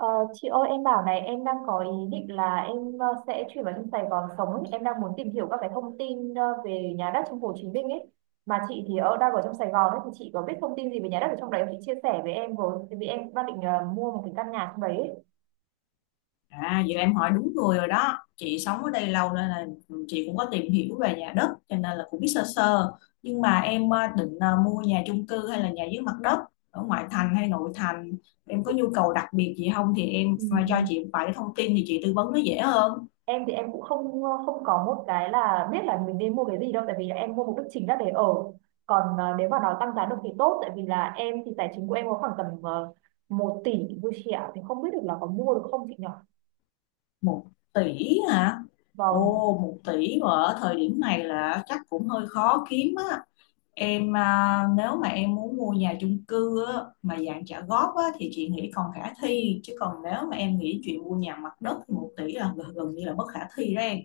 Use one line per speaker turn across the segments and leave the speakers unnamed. Ờ, chị ơi, em bảo này, em đang có ý định là em sẽ chuyển vào trong Sài Gòn sống ấy. Em đang muốn tìm hiểu các cái thông tin về nhà đất trong Hồ Chí Minh ấy, mà chị thì ở, đang ở trong Sài Gòn ấy, thì chị có biết thông tin gì về nhà đất ở trong đấy không, chị chia sẻ với em với, tại vì em đang định mua một cái căn nhà trong đấy ấy.
À, vậy là em hỏi đúng người rồi đó. Chị sống ở đây lâu nên là chị cũng có tìm hiểu về nhà đất cho nên là cũng biết sơ sơ. Nhưng mà em định mua nhà chung cư hay là nhà dưới mặt đất, ở ngoại thành hay nội thành? Em có nhu cầu đặc biệt gì không thì em mà cho
Ừm,
chị vài thông tin thì chị tư vấn nó dễ hơn.
em thì em cũng không có một cái là biết là mình nên mua cái gì đâu, tại vì là em mua mục đích chính là để ở, còn nếu mà nó tăng giá được thì tốt, tại vì là em thì tài chính của em có khoảng tầm một tỷ vui chị ạ, thì không biết được là có mua được không chị nhỉ?
Một tỷ hả?
Vâng.
Ồ, một tỷ mà ở thời điểm này là chắc cũng hơi khó kiếm á. Em nếu mà em muốn mua nhà chung cư á, mà dạng trả góp á, thì chị nghĩ còn khả thi, chứ còn nếu mà em nghĩ chuyện mua nhà mặt đất thì một tỷ là gần gần như là bất khả thi đó em.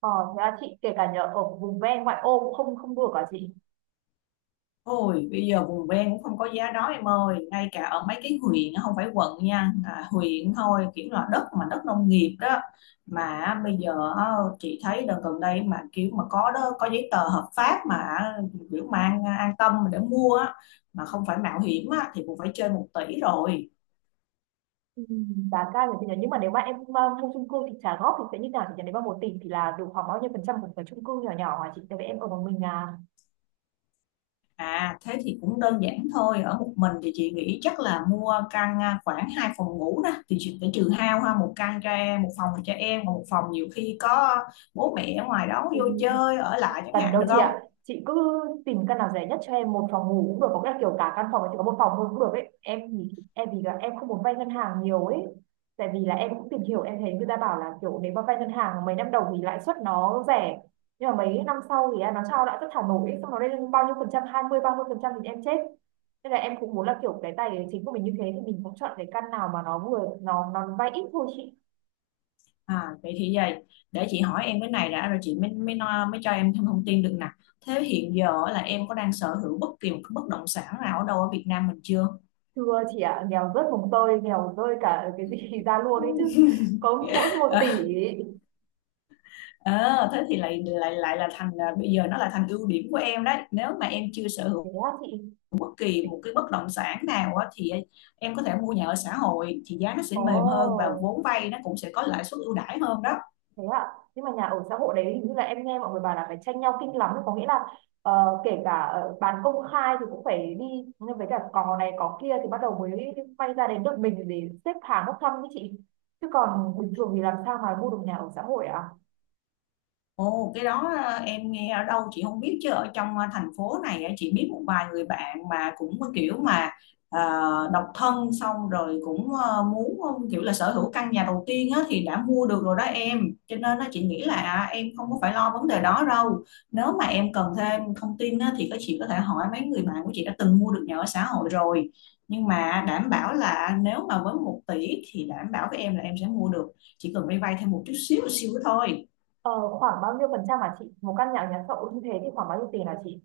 ờ, Thế là chị, kể cả nhờ ở vùng ven ngoại ô cũng không, không đùa cả chị?
Ôi, bây giờ vùng ven cũng không có giá đó em ơi, ngay cả ở mấy cái huyện á, không phải quận nha, huyện thôi, kiểu là đất, mà đất nông nghiệp đó, mà á, bây giờ á, chị thấy đợt gần đây mà kiểu mà có đó, có giấy tờ hợp pháp mà á, kiểu mang an tâm để mua á, mà không phải mạo hiểm á, thì cũng phải trên một tỷ rồi.
Ừ. Giá cao thì nhờ, nhưng mà nếu mà em mua chung cư thì trả góp thì sẽ như nào thì nhờ, nếu mà 1 tỷ thì là được khoảng bao nhiêu phần trăm một cái chung cư nhỏ nhỏ hả chị, tại vì em ở một mình à?
À, thế thì cũng đơn giản thôi. Ở một mình thì chị nghĩ chắc là mua căn khoảng 2 phòng ngủ đó. Thì chị phải trừ hao ha, một căn cho em, một phòng cho em, còn một phòng nhiều khi có bố mẹ ở ngoài đó
Ừ.
vô chơi, ở lại chẳng
Cần
hạn,
đâu
được
chị
không?
ạ, chị cứ tìm căn nào rẻ nhất cho em, một phòng ngủ cũng được, có nghĩa là kiểu cả căn phòng ấy chỉ có một phòng thôi cũng được ấy em, thì em vì là em không muốn vay ngân hàng nhiều ấy, tại vì là em cũng tìm hiểu, em thấy người ta bảo là kiểu nếu mà vay ngân hàng mấy năm đầu thì lãi suất nó rẻ, nhưng mà mấy năm sau thì nó cho lãi suất thả nổi ấy, xong nó lên bao nhiêu phần trăm, 20, 30% thì em chết, nên là em cũng muốn là kiểu cái tài chính của mình như thế thì mình cũng chọn cái căn nào mà nó vừa, nó vay ít thôi chị.
À, vậy thì vậy, để chị hỏi em cái này đã rồi chị mới mới nói- mới cho em thêm thông tin được nè. Thế hiện giờ là em có đang sở hữu bất kỳ một cái bất động sản nào ở đâu ở Việt Nam mình chưa?
Thưa chị ạ, nghèo rớt mồng tơi, nghèo rơi cả cái gì ra luôn ấy chứ. Có mỗi một
Ờ,
tỷ.
ờ, thế thì lại lại lại là thành bây giờ nó là thành ưu điểm của em đấy. Nếu mà em chưa sở hữu
Thế á chị?
bất kỳ một cái bất động sản nào á, thì em có thể mua nhà ở xã hội, thì giá nó sẽ
Ồ,
mềm hơn và vốn vay nó cũng sẽ có lãi suất ưu đãi hơn đó.
thế ạ. Nhưng mà nhà ở xã hội đấy hình như là em nghe mọi người bảo là phải tranh nhau kinh lắm. Có nghĩa là kể cả bán công khai thì cũng phải đi, nhưng với cả cò này cò kia thì bắt đầu mới quay ra đến được mình để xếp hàng bốc thăm với chị. Chứ còn bình thường thì làm sao mà mua được nhà ở xã hội ạ?
Ồ, cái đó em nghe ở đâu chị không biết, chứ ở trong thành phố này á, chị biết một vài người bạn mà cũng có kiểu mà ờ, độc thân xong rồi cũng muốn kiểu là sở hữu căn nhà đầu tiên á, thì đã mua được rồi đó em. Cho nên á, chị nghĩ là em không có phải lo vấn đề đó đâu. Nếu mà em cần thêm thông tin á, thì các chị có thể hỏi mấy người bạn của chị đã từng mua được nhà ở xã hội rồi, nhưng mà đảm bảo là nếu mà với một tỷ thì đảm bảo với em là em sẽ mua được, chỉ cần vay vay thêm một chút xíu xíu thôi.
Ờ, Khoảng bao nhiêu phần trăm hả chị? Một căn nhà ở nhà xã hội như thế thì khoảng bao nhiêu tiền hả chị?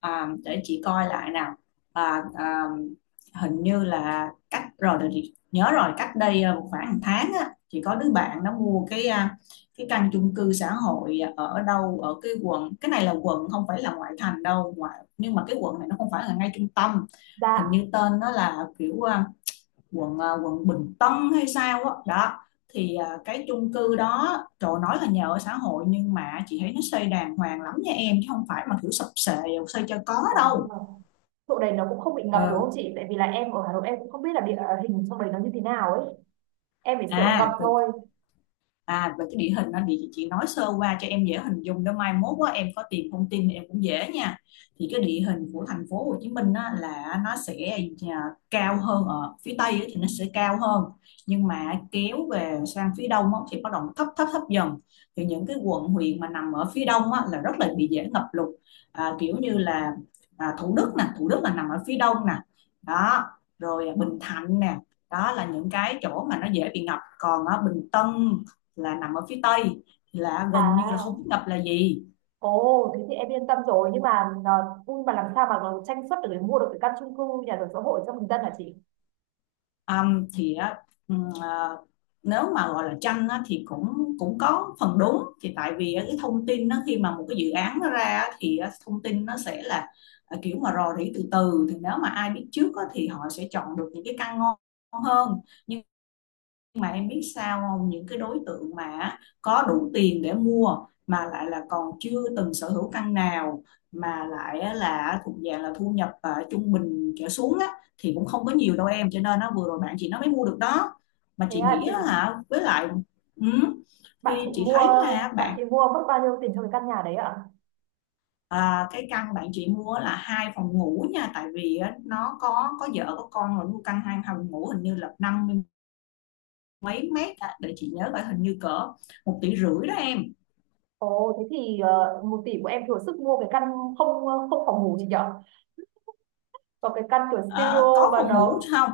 À, để chị coi lại nào. à, à, Hình như là cách rồi, để chị nhớ rồi, cách đây một khoảng 1 tháng á, chị có đứa bạn nó mua cái căn chung cư xã hội ở đâu ở cái quận, cái này là quận, không phải là ngoại thành đâu, ngoại nhưng mà cái quận này nó không phải là ngay trung tâm. Hình
Dạ.
như tên nó là kiểu quận quận Bình Tân hay sao á đó. Đó, thì cái chung cư đó, trời, nói là nhà ở xã hội nhưng mà chị thấy nó xây đàng hoàng lắm nha em, chứ không phải mà kiểu sập xệ, xây cho có
Ờ.
đâu.
Chỗ đấy nó cũng không bị ngập
Ờ.
đúng không chị? Tại vì là em ở Hà Nội em cũng không biết là địa hình trong đấy nó như thế nào ấy. Em chỉ sợ
À
ngập
rồi.
thôi.
À, về cái địa hình anh thì chị nói sơ qua cho em dễ hình dung đó, mai mốt quá em có tìm thông tin thì em cũng dễ nha. Thì cái địa hình của thành phố Hồ Chí Minh á, là nó sẽ à, cao hơn ở phía Tây á, thì nó sẽ cao hơn, nhưng mà kéo về sang phía Đông á, thì bắt đầu thấp thấp thấp dần. Thì những cái quận huyện mà nằm ở phía Đông á, là rất là bị dễ ngập lụt, kiểu như là Thủ Đức nè, Thủ Đức là nằm ở phía Đông nè, đó, rồi Bình Thạnh nè, đó là những cái chỗ mà nó dễ bị ngập. Còn ở Bình Tân là nằm ở phía tây thì là gần như là không
À,
biết ngập là gì.
ồ, thế thì em yên tâm rồi. Nhưng mà nó, nhưng mà làm sao mà nó tranh suất được để mua được cái căn chung cư nhà ở xã hội cho bình dân hả chị?
Thì á, à, nếu mà gọi là tranh á, thì cũng cũng có phần đúng, thì tại vì cái thông tin nó, khi mà một cái dự án nó ra thì thông tin nó sẽ là kiểu mà rò rỉ từ từ, thì nếu mà ai biết trước á, thì họ sẽ chọn được những cái căn ngon hơn. Nhưng mà em biết sao không, những cái đối tượng mà có đủ tiền để mua, mà lại là còn chưa từng sở hữu căn nào, mà lại là thuộc dạng là thu nhập trung bình trở xuống á, thì cũng không có nhiều đâu em, cho nên nó vừa rồi bạn chị nó mới mua được đó, mà
Thế
chị
là
nghĩ
chị,
á hả, với lại ừ,
bạn
thì
chị
chị
mua,
thấy là
bạn
bạn
chị mua mất bao nhiêu tiền cho cái căn nhà đấy ạ?
cái căn bạn chị mua là hai phòng ngủ nha, tại vì á, nó có vợ có con rồi, mua căn 2 phòng ngủ hình như là 50 mấy mét á, để chị nhớ, phải hình như cỡ 1,5 tỷ đó em.
Ồ, thế thì 1 tỷ của em thừa sức mua cái căn không, không phòng ngủ gì nhở? Còn cái căn kiểu
Ờ,
studio
có
mà
phòng ngủ
nó
không,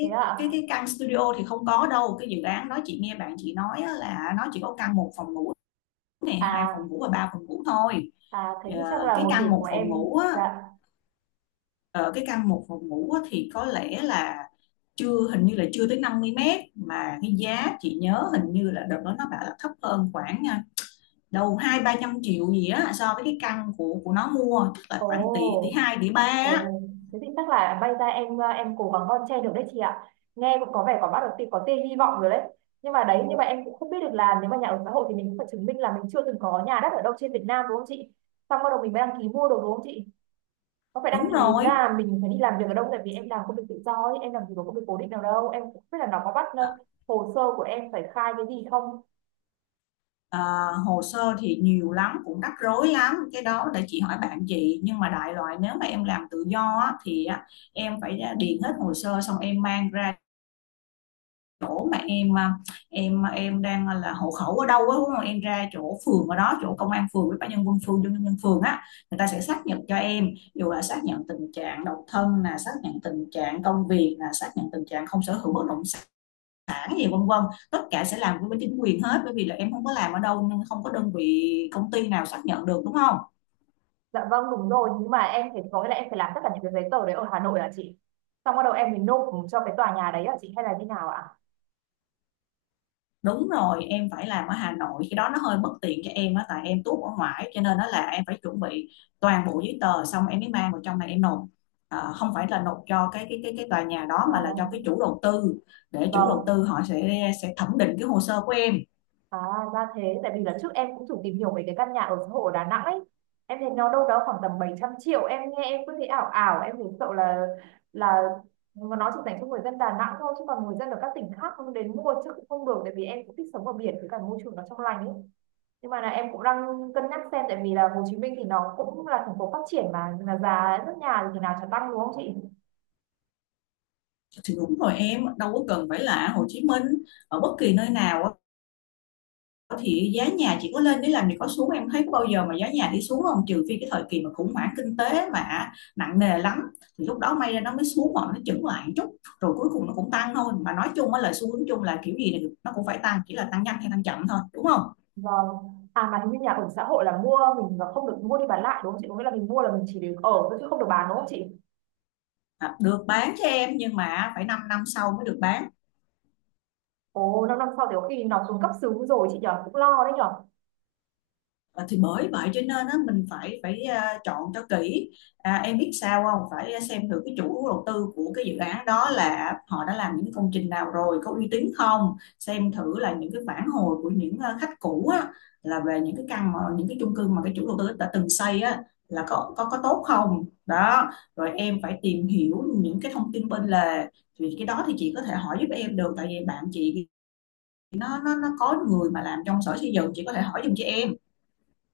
thế ạ?
cái căn studio thì không có đâu, cái dự án đó chị nghe bạn chị nói á là nó chỉ có căn 1 phòng ngủ này, hai phòng
À,
ngủ và 3 phòng ngủ thôi.
à, thế thì chắc
Ờ,
là
cái
1 tỷ
căn
của
một
em
phòng ngủ á,
dạ.
thì có lẽ là chưa, hình như là chưa tới 50 mét, mà cái giá chị nhớ hình như là đợt đó nó bảo là thấp hơn khoảng đâu 2-3 trăm triệu gì á, so với cái căn của nó mua, tức là
Ồ,
khoảng tỷ, tỷ hai, tỷ ba á.
ồ, thế thì chắc là bay ra, em em cố gắng bon chen được đấy chị ạ. Nghe cũng có vẻ có bắt đầu có tia hy vọng rồi đấy. Nhưng mà đấy, nhưng mà em cũng không biết được là nếu mà nhà ở xã hội thì mình cũng phải chứng minh là mình chưa từng có nhà đất ở đâu trên Việt Nam đúng không chị? Xong bắt đầu mình mới đăng ký mua đồ đúng không chị? Có phải đăng
Đúng
ký
rồi.
là mình phải đi làm việc ở đâu, tại vì em làm công việc tự do ấy, em làm gì có công việc cố định nào đâu. Em cũng không biết là nó có bắt
Ờ,
hồ sơ của em phải khai cái gì không.
Ờ, hồ sơ thì nhiều lắm, cũng rắc rối lắm, cái đó để chị hỏi bạn chị, nhưng mà đại loại nếu mà em làm tự do á, thì á, em phải điền hết hồ sơ xong em mang ra chỗ mà em đang là hộ khẩu ở đâu á đúng không, em ra chỗ phường ở đó, chỗ công an phường với ban nhân quân phường, dân nhân dân phường á, người ta sẽ xác nhận cho em, dù là xác nhận tình trạng độc thân, là xác nhận tình trạng công việc, là xác nhận tình trạng không sở hữu bất động sản sản gì vân vân, tất cả sẽ làm với bên chính quyền hết, bởi vì là em không có làm ở đâu nên không có đơn vị công ty nào xác nhận được, đúng không.
Dạ vâng, đúng rồi, nhưng mà em phải, có nghĩa là em phải làm tất cả những cái giấy tờ đấy ở Hà Nội hả chị? Xong bắt đầu em mới nộp cho cái tòa nhà đấy hả chị, hay là như nào ạ?
Đúng rồi, em phải làm ở Hà Nội, cái đó nó hơi bất tiện cho em á, tại em tuốt ở ngoài, cho nên đó là em phải chuẩn bị toàn bộ giấy tờ xong em mới mang vào trong này em nộp. Ờ, không phải là nộp cho cái tòa nhà đó,
À
mà là cho cái chủ đầu tư, để chủ đầu
vâng,
tư họ sẽ thẩm định cái hồ sơ của em.
à ra thế, tại vì là trước em cũng thử tìm hiểu về cái căn nhà ở xã hội ở Đà Nẵng ấy. Em thấy nó đâu đó khoảng tầm 700 triệu, em nghe em cứ thấy ảo ảo, em thấy sợ là là mà nó chỉ dành cho người dân Đà Nẵng thôi, chứ còn người dân ở các tỉnh khác không đến mua chứ cũng không được, tại vì em cũng thích sống ở biển với cả môi trường nó trong lành ấy, nhưng mà là em cũng đang cân nhắc xem, tại vì là Hồ Chí Minh thì nó cũng là thành phố phát triển, mà là giá nước nhà thì thế nào chả tăng đúng không chị?
Thì đúng rồi, em đâu có cần phải là ở Hồ Chí Minh, ở bất kỳ nơi nào á, thì giá nhà chỉ có lên để làm gì có xuống, em thấy có bao giờ mà giá nhà đi xuống không, trừ phi cái thời kỳ mà khủng hoảng kinh tế mà nặng nề lắm, thì lúc đó may ra nó mới xuống, hoặc nó chững lại một chút, rồi cuối cùng nó cũng tăng thôi, mà nói chung á, lời xu hướng chung là kiểu gì thì nó cũng phải tăng, chỉ là tăng nhanh hay tăng chậm thôi, đúng không.
Vâng. À, mà hình như nhà ở xã hội là mua mình là không được mua đi bán lại đúng không chị, có nghĩa là mình mua là mình chỉ được ở thôi chứ không được bán đúng không chị?
À, được bán cho em, nhưng mà phải 5 năm sau mới được bán.
Ồ, 5 năm sau thì có khi nó xuống cấp xứ rồi chị nhở, cũng lo đấy nhở.
Ờ, thì bởi vậy cho nên á, mình phải phải à, chọn cho kỹ. À, em biết sao không, phải xem thử cái chủ đầu tư của cái dự án đó là họ đã làm những cái công trình nào rồi, có uy tín không, xem thử là những cái phản hồi của những khách cũ á, là về những cái căn mà những cái chung cư mà cái chủ đầu tư đã từng xây á là có tốt không đó. Rồi em phải tìm hiểu những cái thông tin bên lề thì cái đó Thì chị có thể hỏi giúp em được, tại vì bạn chị nó có người mà làm trong sở xây dựng, chị có thể hỏi giùm cho em.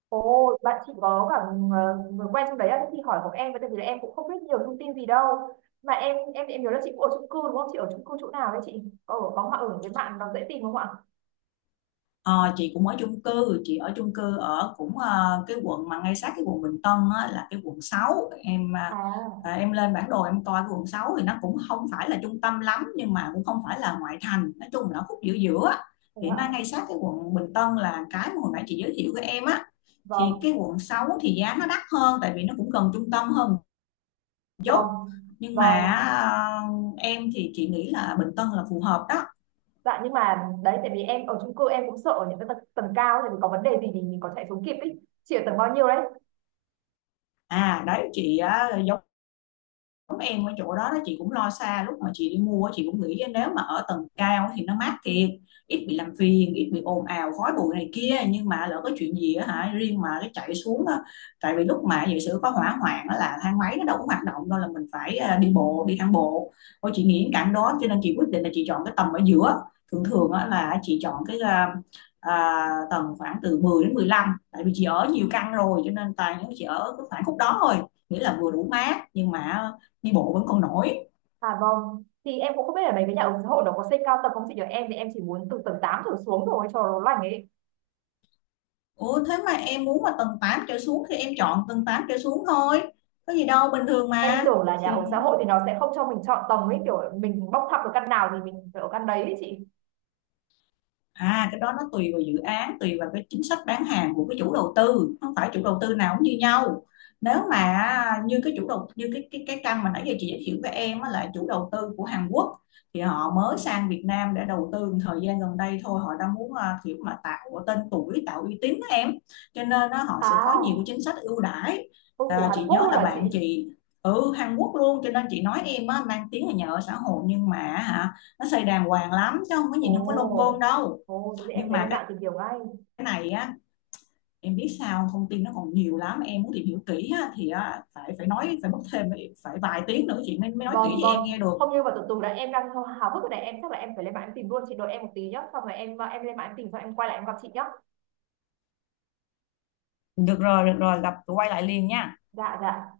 Ồ, bạn chị có cả người quen trong đấy á, thế thì hỏi của em với, tại vì là em cũng không biết nhiều thông tin gì đâu, mà em nhớ là chị cũng ở chung cư đúng không, chị ở chung cư chỗ nào đấy, chị có ở, có mà ở với bạn nó dễ tìm không ạ?
Ờ, chị cũng ở chung cư, chị ở chung cư ở cũng cái quận mà ngay sát cái quận Bình Tân á, là cái quận sáu. Em
À,
em lên bản đồ em coi cái quận 6 thì nó cũng không phải là trung tâm lắm, nhưng mà cũng không phải là ngoại thành, nói chung là nó khúc giữa giữa. Á.
thế
Thì nó
ạ.
ngay sát cái quận Bình Tân là cái mà hồi nãy chị giới thiệu với em á. Thì
Vâng.
cái quận 6 thì giá nó đắt hơn, tại vì nó cũng gần trung tâm hơn một chút.
Vâng,
Nhưng mà
vâng.
em thì chị nghĩ là Bình Tân là phù hợp đó.
Dạ, nhưng mà đấy tại vì em ở chung cư em cũng sợ những cái tầng cao, tại vì có vấn đề gì thì mình có chạy xuống kịp ấy. Chị ở tầng bao nhiêu đấy?
À đấy chị á, em ở chỗ đó đó, chị cũng lo xa, lúc mà chị đi mua chị cũng nghĩ nếu mà ở tầng cao thì nó mát thiệt, ít bị làm phiền, ít bị ồn ào khói bụi này kia, nhưng mà lỡ có chuyện gì á, hả riêng mà cái chạy xuống á, tại vì lúc mà giả sử có hỏa hoạn á là thang máy nó đâu có hoạt động đâu, là mình phải đi bộ, đi thang bộ thôi. Chị nghĩ cảnh đó cho nên chị quyết định là chị chọn cái tầng ở giữa. Thường thường á là chị chọn cái tầng khoảng từ 10 đến 15, tại vì chị ở nhiều căn rồi cho nên toàn những chị ở cái khoảng khúc đó thôi, nghĩa là vừa đủ mát nhưng mà đi bộ vẫn còn nổi.
À vâng. Thì em cũng không biết ở đấy với nhà ở xã hội nó có xây cao tầng không chị nhỉ? Em thì em chỉ muốn từ tầng 8 trở xuống rồi cho nó lành ấy.
Ủa thế mà em muốn mà tầng 8 trở xuống thì em chọn tầng 8 trở xuống thôi, có gì đâu, bình thường
Em
mà.
tưởng là nhà
Thì
ở xã hội thì nó sẽ không cho mình chọn tầng ấy, kiểu mình bóc thăm được căn nào thì mình phải ở căn đấy ấy chị.
à, cái đó nó tùy vào dự án, tùy vào cái chính sách bán hàng của cái chủ đầu tư, không phải chủ đầu tư nào cũng như nhau. Nếu mà như cái cái căn mà nãy giờ chị giới thiệu với em á là chủ đầu tư của Hàn Quốc, thì họ mới sang Việt Nam để đầu tư một thời gian gần đây thôi, họ đang muốn kiểu mà tạo tên tuổi, tạo uy tín á em. Cho nên á, họ sẽ có nhiều cái
À,
chính sách ưu đãi.
ô, của
À,
Hàn
chị
Quốc
nhớ
luôn
là
hả chị?
bạn chị ừ Hàn Quốc luôn, cho nên chị nói em á, mang tiếng là nhà ở xã hội nhưng mà hả nó xây đàng hoàng lắm chứ không có nhìn không có lông côn
Ồ.
đâu.
Ồ, thế thì em
Nhưng
phải
mà
lên
cái
mạng tìm hiểu ngay.
này á em biết sao, thông tin nó còn nhiều lắm, em muốn tìm hiểu kỹ á thì á, phải phải nói phải mất thêm phải vài tiếng nữa chị mới mới nói kỹ
Vâng,
cho
vâng.
em nghe được.
Không, như mà từ từ đã, em đang hào hào hức rồi này, em chắc là em phải lên mạng em tìm luôn, chị đợi em một tí nhá. Xong rồi em lên mạng em tìm xong em quay lại em gặp chị nhá.
Được rồi, gặp quay lại liền nha.
Dạ dạ.